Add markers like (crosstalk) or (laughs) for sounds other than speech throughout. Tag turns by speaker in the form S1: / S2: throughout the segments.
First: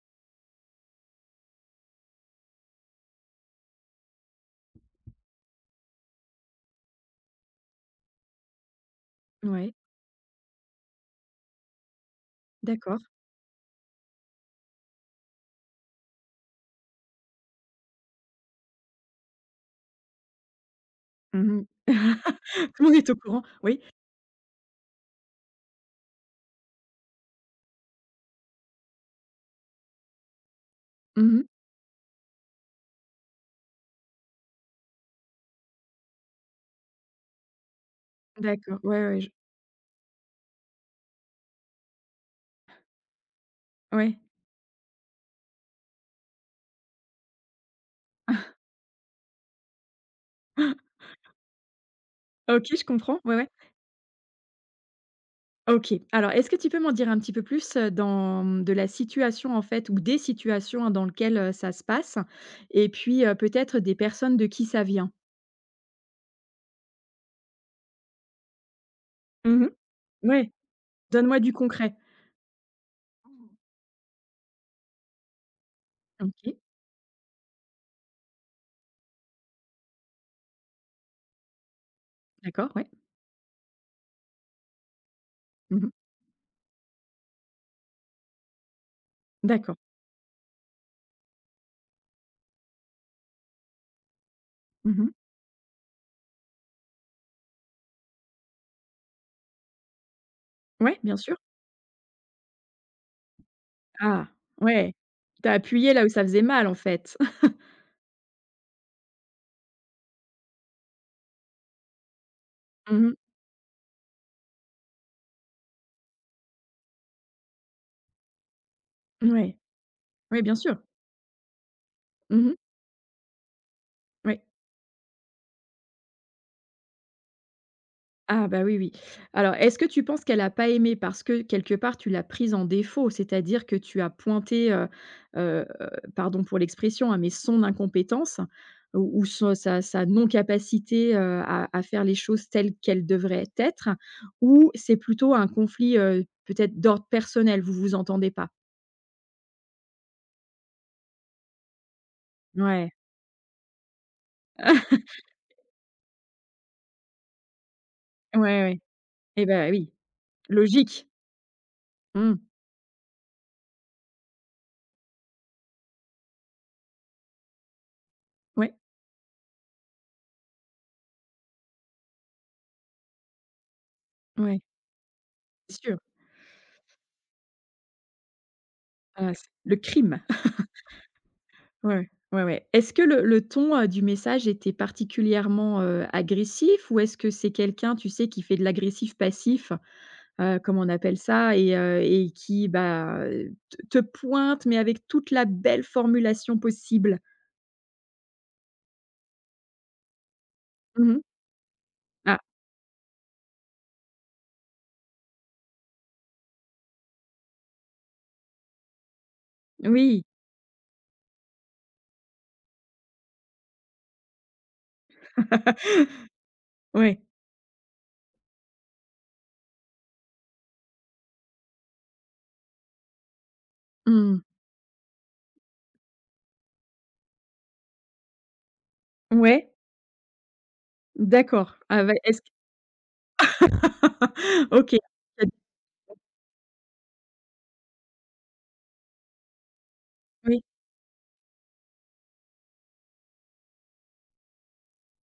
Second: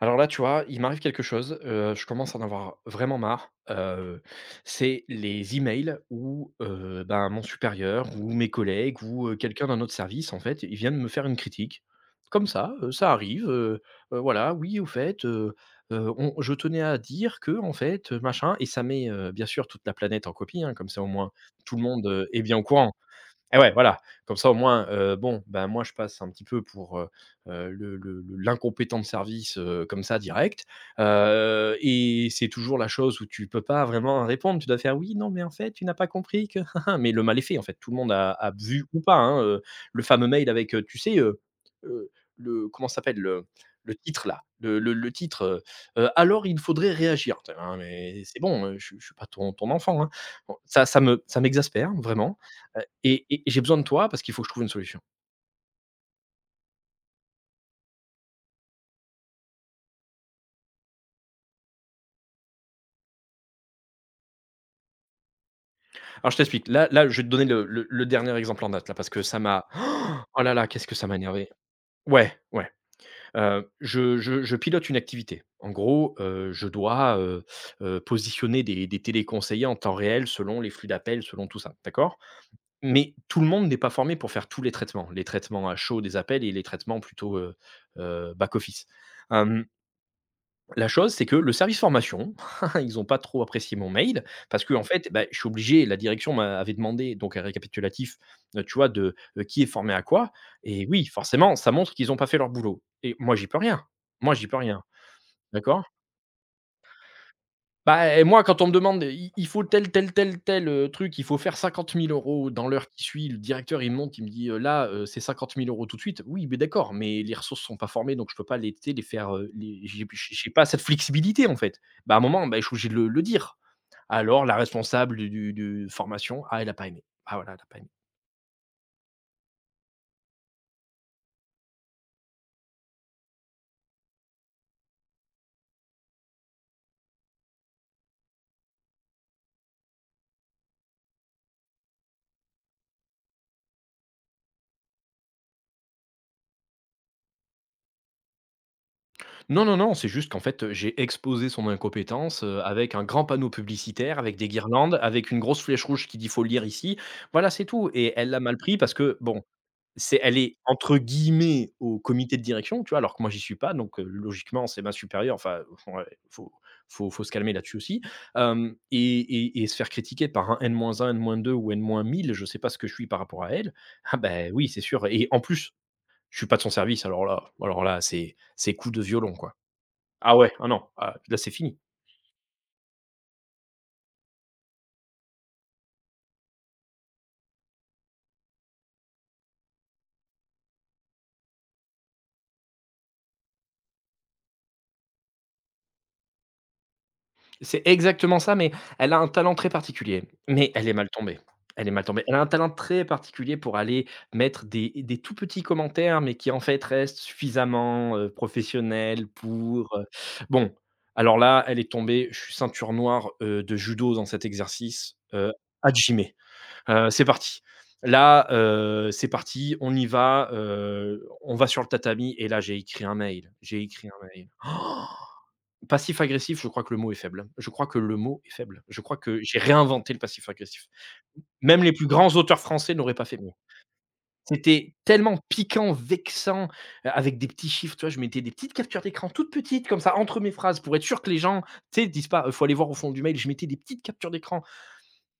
S1: Alors là, tu vois, il m'arrive quelque chose, je commence à en avoir vraiment marre, c'est les emails où, ben, mon supérieur ou mes collègues ou, quelqu'un
S2: Ouais,
S1: d'un autre service, en fait, ils viennent me faire une critique. Comme ça,
S2: d'accord.
S1: ça arrive, voilà: «Oui, au fait, on je tenais à dire que, en fait, machin» et ça met, bien sûr toute la planète en copie, hein, comme ça, au moins,
S2: Mmh
S1: tout
S2: (laughs)
S1: le monde, est bien au
S2: Tout le
S1: courant.
S2: monde est au courant,
S1: Et ouais,
S2: oui.
S1: voilà. Comme ça, au moins, bon, ben, moi, je passe un petit peu pour, le l'incompétent de service, comme ça, direct,
S2: Mmh
S1: et c'est toujours la chose où tu peux pas vraiment répondre. Tu dois faire: «Oui, non, mais en fait, tu n'as pas compris que (laughs) Mais le mal est fait, en fait. Tout le monde a
S2: D'accord,
S1: vu ou
S2: ouais,
S1: pas,
S2: ouais, je
S1: hein, le fameux mail avec, tu sais, heu, le comment ça s'appelle? Le
S2: ouais.
S1: titre, là, le titre, «Alors il faudrait réagir». Tu fais: mais c'est bon, je suis pas ton enfant, hein». Bon, ça
S2: (laughs)
S1: ça me ça m'exaspère, vraiment.
S2: OK, je comprends,
S1: Et
S2: ouais,
S1: et
S2: ouais.
S1: et j'ai besoin de toi parce qu'il faut que je trouve une solution.
S2: OK. Alors, est-ce que tu peux m'en dire un petit peu plus, de la situation, en fait, ou des situations, hein, dans lequel, ça se passe? Et puis, peut-être des personnes de qui ça vient?
S1: Alors je t'explique, je vais te donner le dernier exemple en date là parce que ça m'a
S2: Mmh
S1: (gasps) oh
S2: Ouais,
S1: là là, qu'est-ce que ça m'a
S2: donne-moi
S1: énervé.
S2: du concret.
S1: Ouais, ouais, je pilote une activité. En gros,
S2: OK,
S1: je dois, positionner des téléconseillers en temps réel selon les flux d'appels, selon tout ça, d'accord?
S2: d'accord, ouais.
S1: Mais tout le monde n'est pas formé pour faire tous les traitements à
S2: Mmh
S1: chaud des appels et les traitements plutôt, back office.
S2: D'accord.
S1: La chose, c'est que le service formation, (laughs) ils n'ont pas trop apprécié mon mail parce que en fait,
S2: Mmh
S1: bah, je suis obligé la direction m'avait demandé donc un récapitulatif, tu vois, de, qui est formé à quoi et
S2: Ouais,
S1: oui,
S2: bien sûr.
S1: forcément, ça montre qu'ils n'ont pas fait leur boulot et moi, j'y peux rien.
S2: Ah,
S1: Moi, j'y peux rien,
S2: ouais. T'as
S1: d'accord?
S2: appuyé là où ça faisait mal, en fait. (laughs)
S1: Bah et moi, quand on me demande: «Il faut tel, tel, tel, tel, truc, il faut faire 50 000 € dans l'heure qui
S2: Mmh mh.
S1: suit». Le directeur, il me montre, il me dit: là, c'est 50 000 € tout de suite». Oui, mais d'accord, mais les ressources sont pas formées, donc je peux pas les, tu sais, les faire,
S2: Ouais.
S1: les j'ai
S2: Oui,
S1: j'ai
S2: bien
S1: pas
S2: sûr.
S1: cette flexibilité, en fait. Bah, à un moment,
S2: Mmh
S1: bah, je suis obligé de le dire.
S2: Oui.
S1: Alors la responsable du formation: «Ah, elle a pas aimé. Ah voilà, elle a pas aimé».
S2: Ah bah, oui, oui. Alors, est-ce que tu penses qu'elle a pas aimé parce que quelque part tu l'as prise en défaut? C'est-à-dire que tu as pointé, heu, pardon pour l'expression, hein, mais son incompétence ou son sa sa non-capacité, à faire les choses telles qu'elles devraient être? Ou c'est plutôt un conflit, peut-être d'ordre personnel, vous vous entendez pas?
S1: Non, non, non, c'est juste qu'en fait, j'ai exposé son incompétence,
S2: Ouais.
S1: avec un grand panneau publicitaire, avec des guirlandes,
S2: (laughs)
S1: avec une grosse flèche rouge qui dit: «Faut lire ici». Voilà, c'est tout et elle l'a
S2: Ouais,
S1: mal pris
S2: ouais.
S1: parce que bon,
S2: Et ben oui,
S1: c'est elle est entre
S2: logique.
S1: guillemets «au comité
S2: Mmh.
S1: de direction», tu vois? Alors que moi j'y suis pas donc logiquement c'est ma supérieure, enfin, (laughs) ouais, faut se calmer là-dessus aussi,
S2: Ouais,
S1: hem et se faire critiquer par un, n deux ou n mille. Je sais pas ce que je suis par rapport à elle. Ah beh,
S2: ouais,
S1: oui, c'est sûr et en plus,
S2: c'est sûr.
S1: je suis pas de son service alors là, c'est coup de violon,
S2: Ah, c'est
S1: quoi.
S2: le crime.
S1: Ah ouais, ah non, ah, là c'est fini.
S2: Ouais, ouais, ouais. Est-ce que le ton, du message était particulièrement, agressif? Ou est-ce que c'est quelqu'un, tu sais, qui fait de l'agressif passif, comme on appelle ça et qui, bah, te pointe, mais avec toute la belle formulation possible?
S1: C'est exactement ça, mais elle a un talent très particulier. Mais elle est mal
S2: Mmh
S1: tombée. Elle est mal tombée. Elle
S2: Ah
S1: a un talent très particulier pour aller mettre des tout petits commentaires, mais qui en fait restent suffisamment, professionnels pour,
S2: oui.
S1: bon, alors là, elle est tombée, je suis ceinture noire, de judo dans cet exercice,
S2: (laughs)
S1: hajime.
S2: Ouais.
S1: C'est parti. Là, c'est parti, on y va, on va sur le tatami et là j'ai écrit un mail, j'ai écrit un
S2: Mmh.
S1: mail. (gasps) Passif-agressif, je crois que le mot est faible. Je crois que le mot est faible. Je crois que j'ai
S2: Ouais,
S1: réinventé le passif-agressif.
S2: d'accord.
S1: Même les plus
S2: Ave
S1: grands
S2: est-ce que
S1: auteurs français n'auraient pas fait mieux.
S2: (laughs)
S1: C'était
S2: OK.
S1: tellement piquant, vexant, avec des petits chiffres, tu vois? Je mettais des petites captures d'écran toutes petites comme ça entre mes
S2: Oui.
S1: phrases pour être sûr que les gens, tu sais, disent pas: faut aller voir au fond du mail». Je mettais des petites captures d'écran.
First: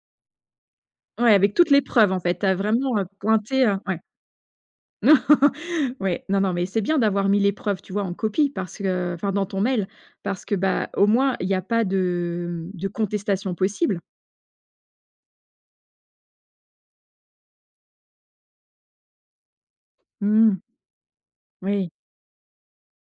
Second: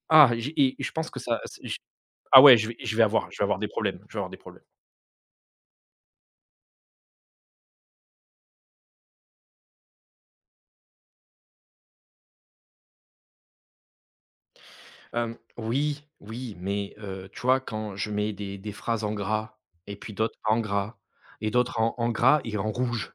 S1: Ah, j'ai et je pense que
S2: Ouais,
S1: ça
S2: avec
S1: c'est
S2: toutes
S1: j
S2: les preuves, en fait.
S1: ah
S2: Tu as
S1: ouais, je vais je
S2: vraiment,
S1: vais avoir je vais avoir
S2: pointé,
S1: des
S2: ouais.
S1: problèmes, je vais avoir des problèmes.
S2: (laughs) Ouais, non, non, mais c'est bien d'avoir mis les preuves, tu vois, en copie parce que enfin dans ton mail, parce que, bah, au moins il y a pas de contestation possible.
S1: Hem, oui, oui, mais tu vois, quand je mets des phrases en gras et puis d'autres
S2: Mmh.
S1: en gras et d'autres
S2: Oui,
S1: en gras et en rouge.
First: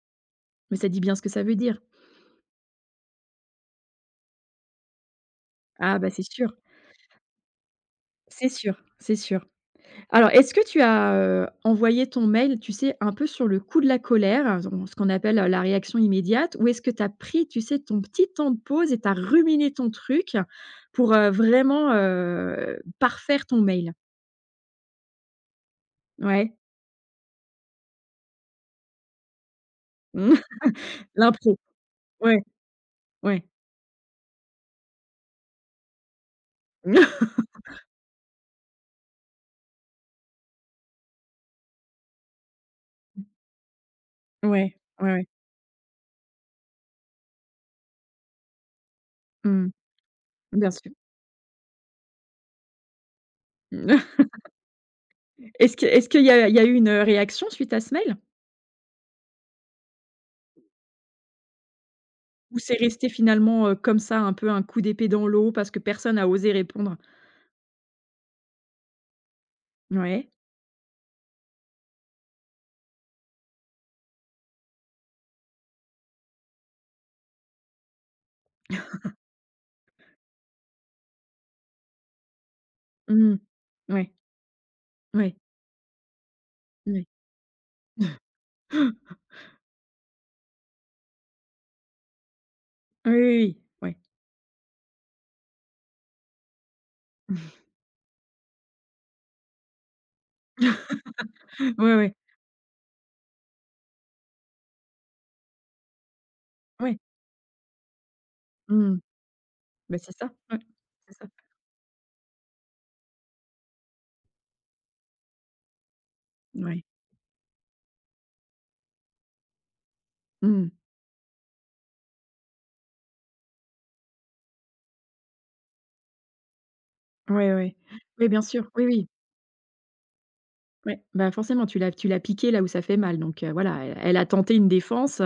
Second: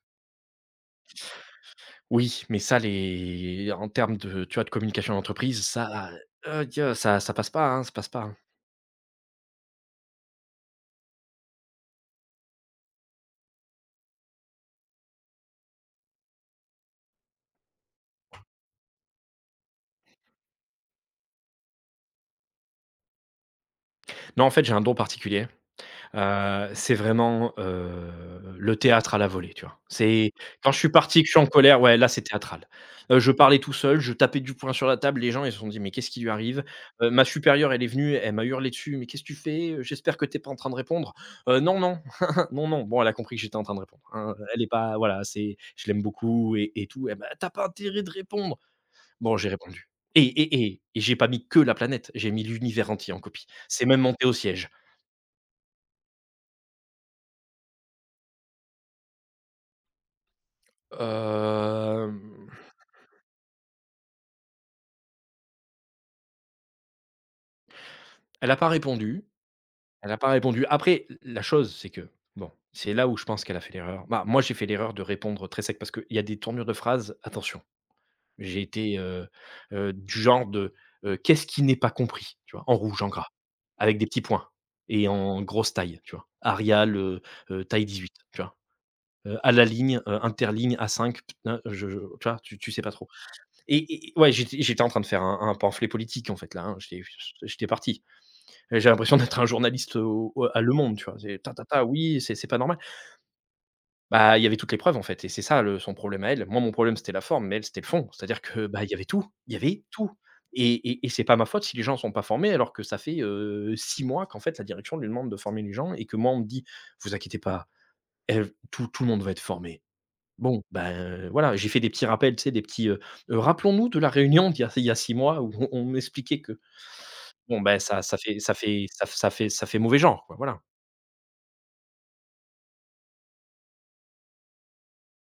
S2: mais ça dit bien ce que ça veut dire.
S1: Oui, mais ça les en termes de, tu vois, de communication d'entreprise,
S2: Ah,
S1: ça,
S2: bah, c'est sûr,
S1: heu, ça passe pas, hein, ça passe pas, hein.
S2: c'est sûr, c'est sûr. Alors est-ce que tu as, envoyé ton mail, tu sais, un peu sur le coup de la colère, on ce qu'on appelle, la réaction immédiate? Ou est-ce que tu as pris, tu sais, ton petit temps de pause et tu as ruminé ton truc pour, vraiment, parfaire ton mail?
S1: Non, en fait, j'ai un don particulier.
S2: Ouais,
S1: C'est vraiment, le théâtre à la volée, tu vois? C'est quand je suis
S2: (laughs)
S1: parti, que je suis en
S2: l'impro.
S1: colère, ouais, là, c'est
S2: Ouais,
S1: théâtral. Je
S2: ouais.
S1: parlais tout seul, je tapais du poing sur la table, les gens, ils se sont dit: «Mais qu'est-ce qui lui arrive?» Ma
S2: (laughs)
S1: supérieure, elle est venue, elle m'a hurlé dessus: «Mais qu'est-ce que tu fais? J'espère que t'es pas en train de répondre». Non, non, (laughs) non, non. Bon, elle a compris que j'étais en train de répondre, hein,
S2: Ouais,
S1: elle est
S2: ouais,
S1: pas voilà,
S2: ouais.
S1: c'est je l'aime beaucoup et tout. Elle m'a: t'as pas intérêt de répondre». Bon, j'ai
S2: Mmh.
S1: répondu et et
S2: Bien
S1: et
S2: sûr.
S1: et j'ai pas mis que la planète, j'ai mis l'univers entier en copie. C'est même monté
S2: (laughs)
S1: au siège.
S2: Est-ce qu'il y a eu une, réaction suite à ce mail?
S1: Hem,
S2: Ou c'est resté finalement, comme ça, un peu un coup d'épée dans l'eau parce que personne a osé répondre?
S1: elle n'a pas répondu, elle n'a pas
S2: Ouais.
S1: répondu. Après, la chose, c'est que, bon, c'est là où je pense qu'elle a fait l'erreur. Bah, moi, j'ai fait l'erreur de répondre très sec parce qu'il y a des tournures de phrases, attention, j'ai été, du genre de, «Qu'est-ce qui n'est pas compris?» tu vois? En rouge, en gras,
S2: Mmh.
S1: avec des
S2: Ouais,
S1: petits points et
S2: ouais,
S1: en grosse taille, tu vois? Arial,
S2: ouais.
S1: taille 18, tu vois?
S2: (gasps)
S1: À la ligne, interligne a cinq. P je tu vois? Tu sais pas trop
S2: Oui, oui, oui, ouais.
S1: et ouais, j'étais en train de faire un pamphlet politique, en fait, là, hein, j'étais j'étais parti. Et j'ai l'impression d'être un journaliste au à Le Monde, tu vois? C'est ta ta
S2: (laughs)
S1: ta,
S2: Ouais, ouais,
S1: oui, c'est pas normal. Bah, il y avait toutes les preuves, en fait et c'est ça le son problème à elle. Moi, mon problème,
S2: ouais.
S1: c'était la forme, mais elle, c'était le fond. C'est-à-dire que, bah, il y
S2: Mmh.
S1: avait tout, il y avait
S2: Bah,
S1: tout
S2: c'est ça, ouais.
S1: et
S2: C'est
S1: c'est
S2: ça.
S1: pas ma faute si les gens sont pas formés, alors que ça fait, 6 mois qu'en fait la direction lui demande de former les gens et que moi, on me dit:
S2: Ouais.
S1: «Vous inquiétez pas, elle tout tout le monde va être formé». Bon,
S2: Mmh.
S1: ben, voilà, j'ai fait des petits rappels, tu sais, des petits, «Rappelons-nous de la réunion d'il y a 6 mois où on m'expliquait que».
S2: Ouais,
S1: Bon,
S2: ouais.
S1: ben, ça ça
S2: Oui,
S1: fait
S2: bien sûr. Oui, oui.
S1: ça fait ça fait mauvais genre, quoi, voilà.
S2: Ouais. Bah, forcément, tu l'as piqué là où ça fait mal donc voilà, elle a tenté une défense.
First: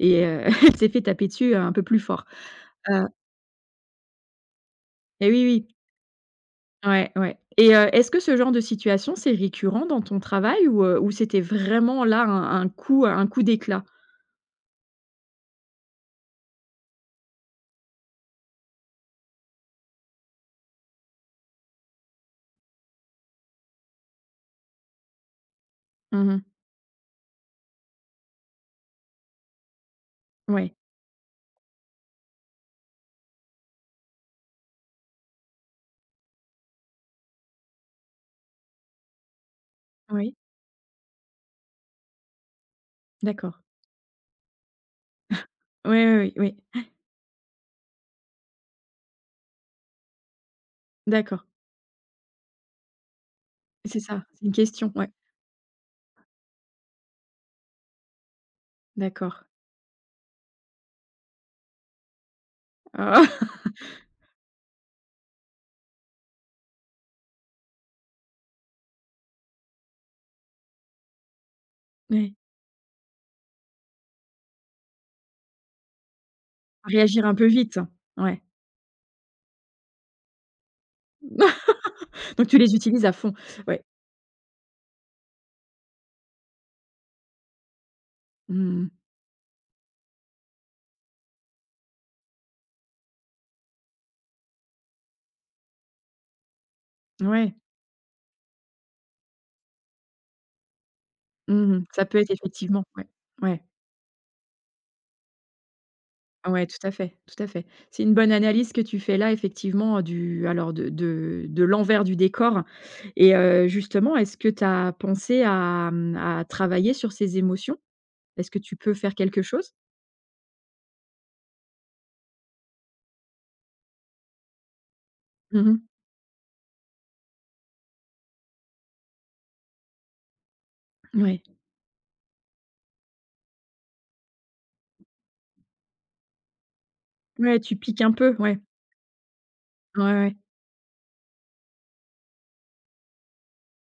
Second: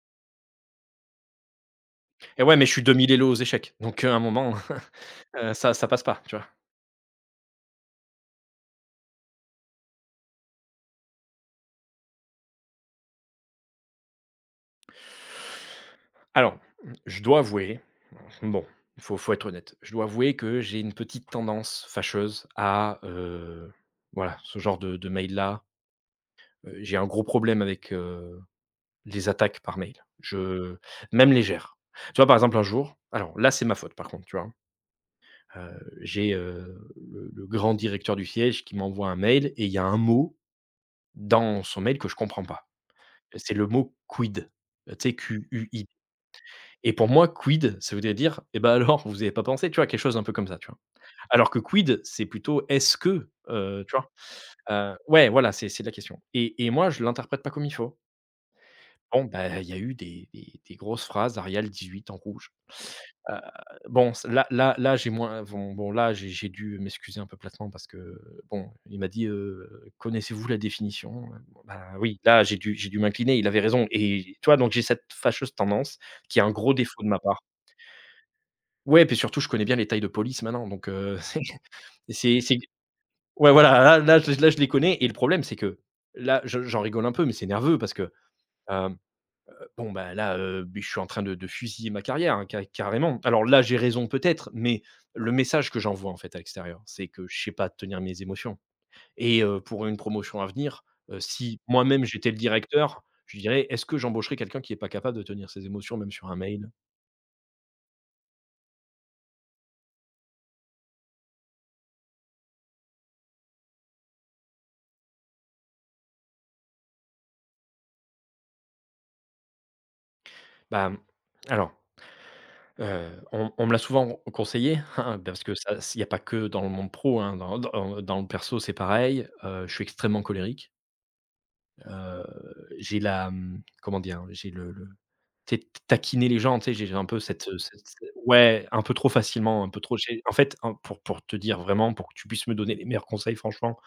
S2: Et (laughs) elle s'est fait taper dessus, un peu plus fort.
S1: Et ouais, mais je suis
S2: Heu
S1: 2000 élo aux échecs, donc à un moment,
S2: et
S1: (laughs)
S2: oui, oui.
S1: ça passe pas, tu vois?
S2: Ouais, ouais et est-ce que ce genre de situation, c'est récurrent dans ton travail ou c'était vraiment là un coup d'éclat?
S1: Alors, je dois avouer, bon, il faut être honnête, je dois avouer que j'ai une petite tendance fâcheuse à, voilà, ce genre de mail-là.
S2: Mmh
S1: J'ai un gros problème avec, les attaques par mail.
S2: Ouais.
S1: Je même légères. Tu vois, par exemple, un jour alors là, c'est ma faute par contre, tu vois? J'ai, le grand directeur du siège qui m'envoie un mail et il y a un
S2: Oui.
S1: mot dans son mail que je comprends pas. C'est
S2: D'accord.
S1: le mot quid, tu sais, Q-U-I
S2: Oui, oui, oui, oui.
S1: et pour moi quid, ça voudrait dire: eh ben alors, vous avez pas pensé?» tu vois? Quelque chose un peu comme ça, tu vois?
S2: D'accord.
S1: Alors que quid, c'est plutôt: «Est-ce que?» Tu
S2: C'est
S1: vois?
S2: ça, c'est une question, ouais.
S1: Ouais, voilà, c'est la question et moi je l'interprète pas comme il faut. Bon,
S2: D'accord.
S1: bah, il y a eu des grosses phrases Arial 18 en rouge.
S2: Ah!
S1: Heu,
S2: (laughs)
S1: bon c là là là j'ai moins bon bon là j'ai dû m'excuser un peu platement parce que bon, il m'a dit, «Connaissez-vous la définition?» bon, bah, oui,
S2: Ouais.
S1: là j'ai dû m'incliner, il avait raison et tu vois? Donc j'ai cette fâcheuse tendance qui est un gros défaut de ma
S2: Réagir un
S1: part.
S2: peu vite, hein. Ouais.
S1: Ouais, puis surtout je connais bien les tailles de police maintenant donc (laughs) c'est
S2: (laughs)
S1: c'est
S2: Donc
S1: c'est
S2: tu les utilises à fond.
S1: ouais voilà,
S2: Ouais.
S1: là là je les connais et le problème c'est que là je j'en rigole un peu mais c'est nerveux parce que, euh,
S2: Mmh
S1: Bon, bah, là, je suis en train de fusiller ma carrière, hein, ca carrément. Alors là, j'ai raison peut-être, mais le message que j'envoie, en fait, à l'extérieur, c'est que je sais
S2: Ouais.
S1: pas tenir mes émotions et pour une promotion à venir, si
S2: Mmh Ça
S1: moi-même
S2: peut
S1: j'étais
S2: être
S1: le
S2: effectivement,
S1: directeur,
S2: ouais.
S1: je
S2: Ouais.
S1: dirais: «Est-ce que j'embaucherais quelqu'un qui est pas capable de tenir ses émotions, même sur un
S2: Ouais,
S1: mail?»
S2: tout à fait, tout à fait. C'est une bonne analyse que tu fais là effectivement, du alors de l'envers du décor et justement, est-ce que tu as pensé à, à travailler sur ces émotions? Est-ce que tu peux faire quelque chose?
S1: Bah, mmh, alors, on me l'a souvent conseillé, (laughs) hein, parce que ça
S2: Mmh
S1: il y a pas que dans le monde pro, hein, dans le perso, c'est pareil, je suis extrêmement colérique,
S2: Ouais.
S1: heu, j'ai la, mmh, comment dire? J'ai le Tu sais, taquiner les gens, tu sais, j'ai un peu cette,
S2: Ouais, tu
S1: cette
S2: piques un peu, ouais.
S1: ouais, un peu trop facilement, un peu trop
S2: Ouais,
S1: j'ai en
S2: ouais.
S1: fait, en pour te dire vraiment, pour que tu puisses me donner les meilleurs conseils, franchement,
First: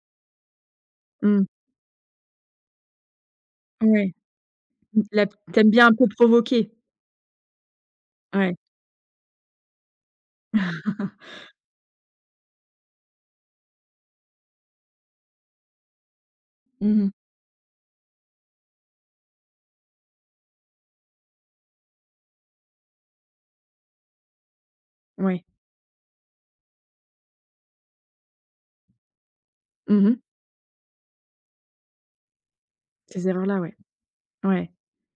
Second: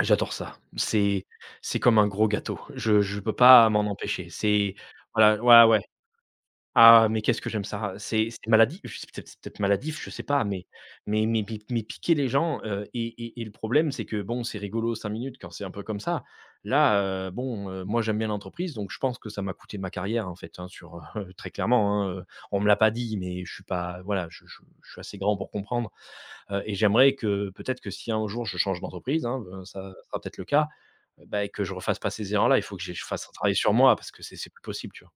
S1: j'adore ça.
S2: Mmh.
S1: C'est comme un gros gâteau. Je peux pas m'en
S2: Ouais.
S1: empêcher. C'est
S2: Mmh, la
S1: voilà, ouais,
S2: p
S1: ouais.
S2: bien un peu provoquer?
S1: Ah, mais qu'est-ce que j'aime ça! C'est
S2: Ouais.
S1: maladi je sais peut-être c'est peut-être maladif, je sais pas,
S2: (laughs)
S1: mais pi mais piquer les gens, et le problème, c'est que bon, c'est rigolo 5 minutes quand c'est un peu comme ça. Là,
S2: Mmh
S1: bon, moi, j'aime bien l'entreprise, donc je pense que ça m'a coûté ma carrière, en fait, hein, sur, (laughs) très clairement, hein. On me l'a pas dit, mais je suis pas voilà, je suis assez grand
S2: Ouais.
S1: pour comprendre, et j'aimerais que peut-être que si un jour je change d'entreprise, hein, ben, ça
S2: Mmh
S1: sera peut-être le cas, bah et que je refasse pas ces erreurs-là. Il faut que j'ai je
S2: Ces
S1: fasse un travail
S2: erreurs-là,
S1: sur
S2: ouais.
S1: moi parce que c'est plus
S2: Ouais.
S1: possible, tu vois?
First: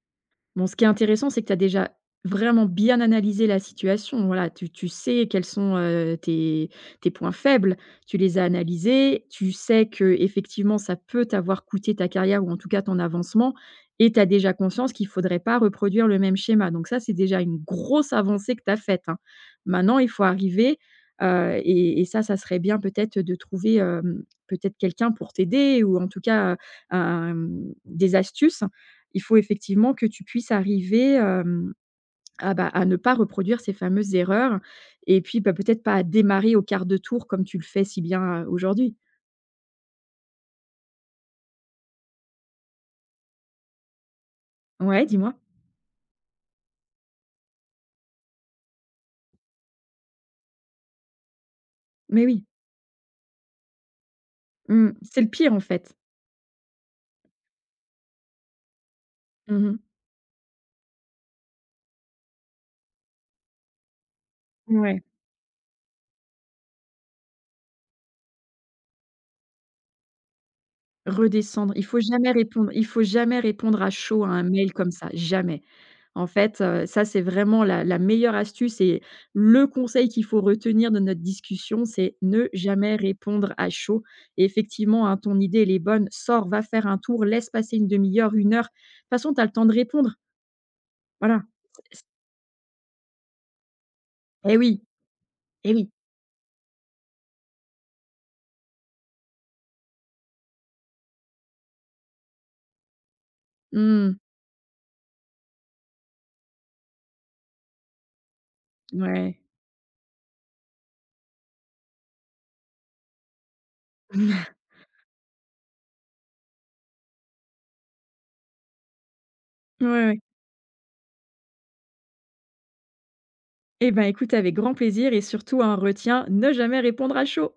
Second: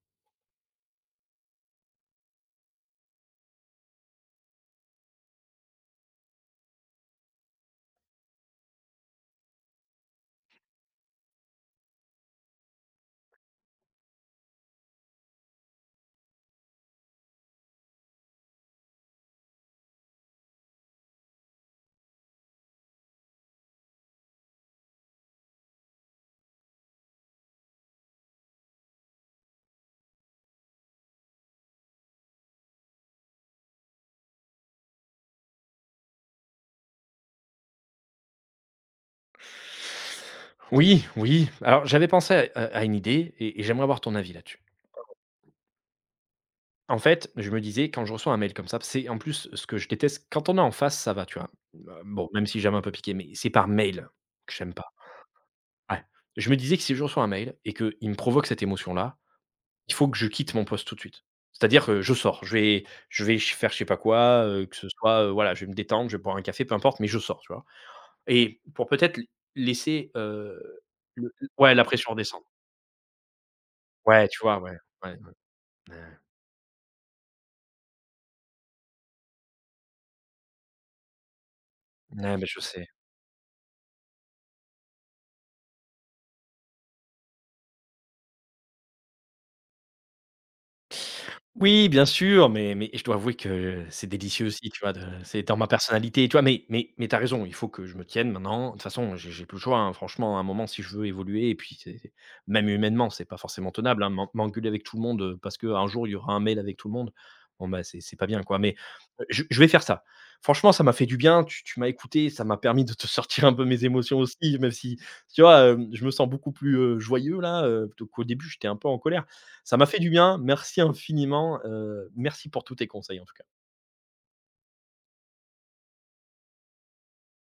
S2: Bon, ce qui est intéressant, c'est que tu as déjà vraiment bien analysé la situation. Voilà, tu sais quels sont, tes points faibles, tu les as analysés, tu sais que effectivement ça peut t'avoir coûté ta carrière ou en tout cas ton avancement et tu as déjà conscience qu'il ne faudrait pas reproduire le même schéma. Donc ça, c'est déjà une grosse avancée que tu as faite, hein. Maintenant, il faut arriver, et ça, ça serait bien peut-être de trouver, peut-être quelqu'un pour t'aider ou en tout cas, des astuces. Il faut effectivement que tu puisses arriver, bah, à ne pas reproduire ces fameuses erreurs et puis, bah, peut-être pas à démarrer au quart de tour comme tu le fais si bien, aujourd'hui.
S1: Oui, oui. Alors, j'avais pensé à une idée et j'aimerais avoir ton avis là-dessus.
S2: Ouais, dis-moi?
S1: En fait, je me disais quand je reçois un mail comme ça, c'est en plus ce que je déteste quand on est en face, ça va, tu vois?
S2: Mais
S1: Bon,
S2: oui.
S1: même si j'aime un peu piqué, mais c'est par mail que j'aime
S2: Mmh.
S1: pas.
S2: C'est le pire en fait.
S1: Ouais. Je me disais que si je reçois un mail et qu'il me provoque cette émotion-là,
S2: Mmh
S1: il faut que je quitte mon poste tout de suite. C'est-à-dire que je sors, je vais ch faire je sais pas quoi, que ce
S2: Ouais.
S1: soit, voilà, je vais me détendre, je vais boire un café, peu importe, mais je sors, tu vois? Et pour peut-être laisser, le
S2: Redescendre.
S1: ouais, la
S2: Il faut
S1: pression
S2: jamais
S1: redescendre.
S2: répondre il faut jamais répondre à chaud
S1: Ouais,
S2: à
S1: tu
S2: un
S1: vois?
S2: mail
S1: Ouais,
S2: comme ça,
S1: ouais, ouais,
S2: jamais.
S1: ouais,
S2: En fait, ça, c'est vraiment la meilleure astuce et le conseil qu'il faut retenir de notre discussion, c'est
S1: ouais, mais
S2: ne
S1: je sais.
S2: jamais répondre à chaud et effectivement, hein, ton idée, elle est bonne. Sors, va faire un tour, laisse passer une demi heure, une heure. De toute façon, tu as le temps de répondre. Voilà.
S1: Oui, bien sûr, mais je dois avouer que c'est délicieux
S2: Eh
S1: aussi, tu
S2: oui,
S1: vois? De c'est dans ma
S2: eh oui.
S1: personnalité, tu vois? Mais tu raison, il faut que je me tienne maintenant. De toute façon, j'ai plus le choix, hein. Franchement, à un moment, si je veux évoluer et puis même humainement, c'est pas forcément tenable, hein.
S2: Mmh.
S1: M'engueuler avec tout le monde, parce qu'un jour, il y aura un mail avec tout le monde, bon, bah, c'est pas bien, quoi. Mais
S2: Ouais.
S1: je vais faire ça. Franchement, ça m'a fait du bien, tu m'as écouté, ça m'a permis de te (laughs) sortir un peu mes émotions aussi, même si, tu vois? Hem, je me sens beaucoup plus, joyeux là, plutôt qu'au début, j'étais un peu en colère. Ça m'a
S2: Ouais,
S1: fait du
S2: ouais.
S1: bien, merci infiniment, merci pour tous tes conseils en tout cas.
S2: Eh ben, écoute, avec grand plaisir et surtout, un retien, ne jamais répondre à chaud.